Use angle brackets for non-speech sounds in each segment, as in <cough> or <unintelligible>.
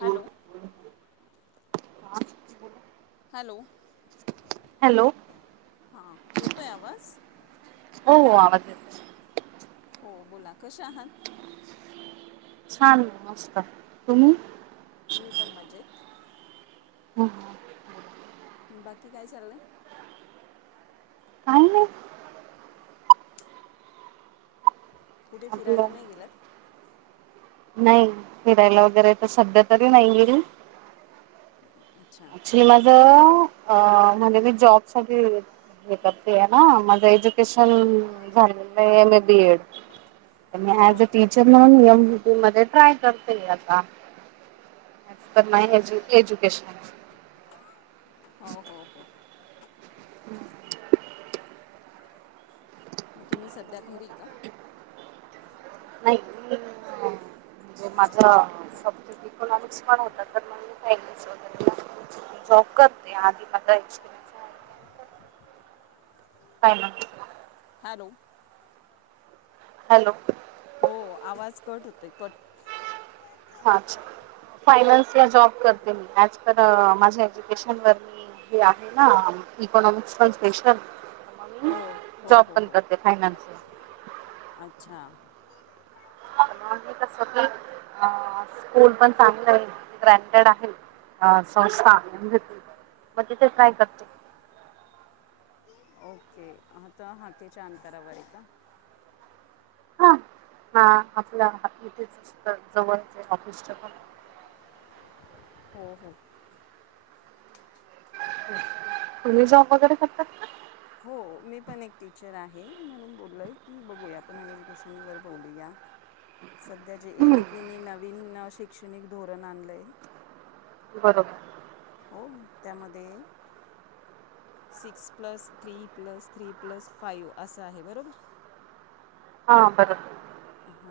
Hello hello hello हा येतोय आवाज. हो आवाज येतो. हो बोला कशे आहात. छान मस्त तुम्ही. मी पण मजेत. हां. बाकी काय चाललंय. काय नाही. कुठे आपलं फिरायला नाही गेलात. नाही फिरायला वगैरे तर सध्या तरी नाही गेली. अच्छा. मी माझ्या अ म्हंजे मी जॉब साठी हे करतेय हां माझं एज्युकेशन झालेलं आहे, एम ए बी एड हो ऍज अ टी यम म <unintelligible> ट्राय करतेयं आता. तर नाही एज एज्युकेशन. हो हो हो हम्म मग तुम्ही सध्या घरी का नाही म्हणजे माझा सब्जेक्ट इकॉनॉमिक्स पण होता तर मग मी काय इ्ल वगैरे झोकत ते आधी म <unintelligible> काय ना. हॅलो हॅलो हो आवाज कट होत कट. हा अच्छा फायनान्स या जॉब करते मी ऍज पर माझ्या एज्युकेशन व म आहे ना इकॉनॉमिक्स पण स्पेशल हो हो जॉब हो पण हो करते फायनान्स अच्छा कसव क अ स्कूल पण चांग रा ग्रँटेड आहे. ह सस् मग तिथे काय करते. ओके हता हाकच्या अंतरावर आहे का? हा हा आपल्या इथेचत जवळचे ऑफिस हो हो तुम्ही जाॉ वकडे करतात. हो मी पण एक टीचर आहे म्हणून बोललोय की बघूया आपण एज्युकेशन वर बोलूया. सध्या जे हम्म एनई पी नवीन शैक्षणिक धोरण आणलंय. बरोबर हो त्यामध्ये six plus three plus three plus five असं आहे बरोबर हा बर.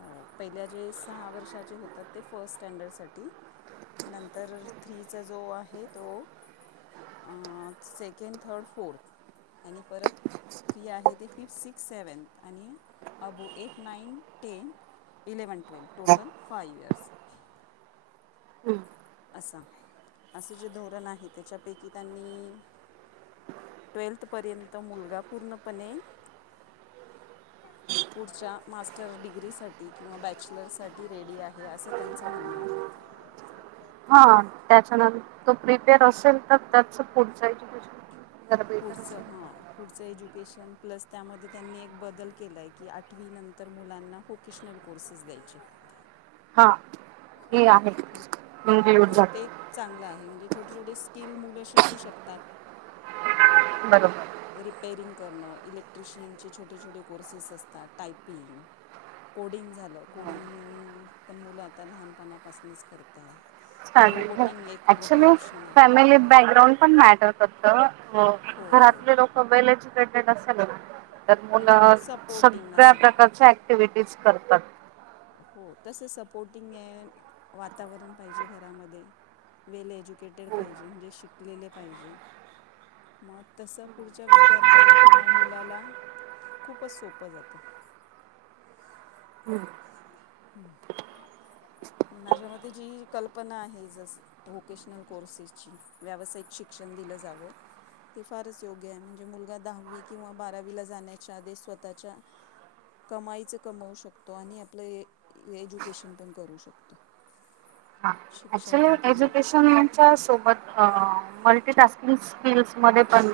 हो पहिल्या जे सहा वर्षाचे होतात ते फर्स्ट स्टँडर्ड साठी नंतर थ्रीचा जो आहे तो अं सेकंड, थर्ड, फोर्थ आणि परत थ्री आहे ते फि, सिक्स्थ, सेव्हनथ आणि अबू eight, nine, ten eleven, twelve total five years हम्म असाय असे जे धोरण आहे तेच्यापैकी त्यांनी ट्वेल्थ पर्यंत मुलगा पूर्णपणे पुढच्या मास्टर डिग्रीसाठी किंवा बॅचलरसाठी रेडी आहे असं त्याचं म्हणं आहे. हा तेच्यानंतर तो प्रिपेअर असेल तर त्याच पुढ जायच पुढचं हं. पुढचं एज्युकेशन प्लस त्यामध्ये त्यांनी एक बदल केलाय की आठवी नंतर मुलांना हो क्रीशनल कोर्सेस द्यायचे. हा हे आहे <unintelligible> चागलं आहे म्हणजे छोटे छोटे स्किल मुलं शिकू शकतात. बरोबर. रिपेरिंग करणं इलेक्ट्रिशियनचे छोटे छोटे कोर्सेस असतात टायपिंग कोडिंग झालं कोडिंग पण मुलं आता लहानपणा पासनच करतात. रोबोटिंग एक मोठा ऑप्शन आ <unintelligible> हे बॅकग्रांड पण मॅटर फक्त हो घरातले लोक वेल एज्युकेटेड असाल लागतात. तर हो मुलं सपोर्टिंग सगळ्या असेल प्रकारच्या ऍक्टिव्हिटीज करतात. हो तस सपोर्टिंग आहे वातावरण पाहिजे घरामध्ये वेल एज्युकेटेड हो. पाहिजे म्हणजे शिकलेले पाहिजे. म तसं पुढच्या विद्यार्थ्याला किंवा मुलाला खूपच सोपं जातं. <inaudible> हम्म माझ्या मध्ये जी कल्पना आहे जसं व्होकेशनल कोर्सेसची व्यावसायिक शिक्षण दिलं जावं. ते फारच योग्याय म्हणजे मुलगा दहावी किंवा बारावीला जाण्याच्या आधी स्वतःच्या कमाईच कमवू शकतो आणि आ आपलंय एज्युकेशन पण करू शकतो. अच्छ शिक्षण पण पूर्ण करू एज्युकेशन. च्या सोबत अं मल्टीटास्किंग स्किल्स मध्ये पण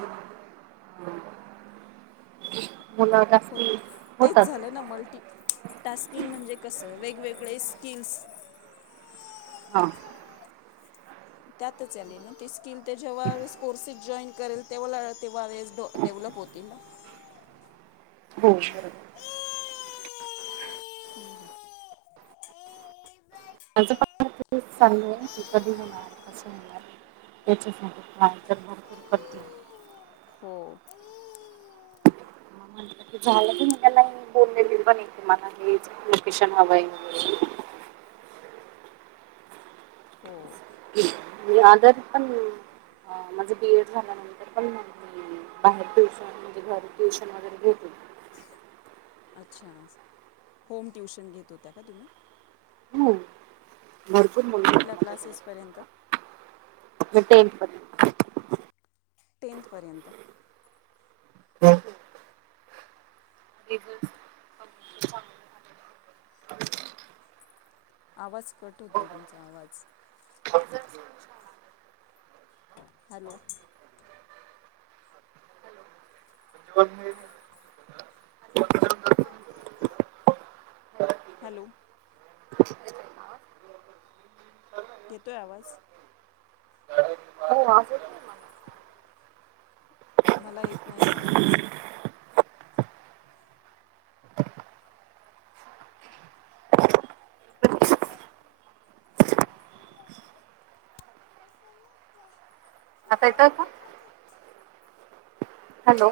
मुलं हो जास्ती होतात. तेच झालं ना मल्टी टास्किंग म्हणजे कसं वेगवेगळे स्किल्स हा. त्यातच आले ना ते स्किल ते जेव्हा कोर्सेस जॉईन करेल तेवाला तेव्हा वेळेस डो डेव्हलप होतील ना. हो बरोबर. हम्म हम्म. माझं पण <unintelligible> तेच चाललय की कधी हुणार कसं हुणार तेच्यासाठी <unintelligible> हो. झाला की मी तेला बोललेली <unintelligible> लोकेशन हवं हाय वगरे हो. <unintelligible> माझ बी एड झाल्यानंतर पण बाहेर ट्युशन म्हणजे घरी ट्युशन वगरे घेते. अच्छा होम ट्युशन घेत होत्या का तुम्ही? हो भरपूर मुले आहेत कुठल्या क्लासेसपर्यंत माझ्याकडे <unintelligible> टेंथ पर्यंत हम <unintelligible> आवाज कट होतोय तुमचा आवाज ह <inaudible> हॅलो वन मिनिट हॅलो हा येतोय आवाज हो आवाज येतोय मला <unintelligible> मला येत नाही आवाज. आता येतोय का? हॅलो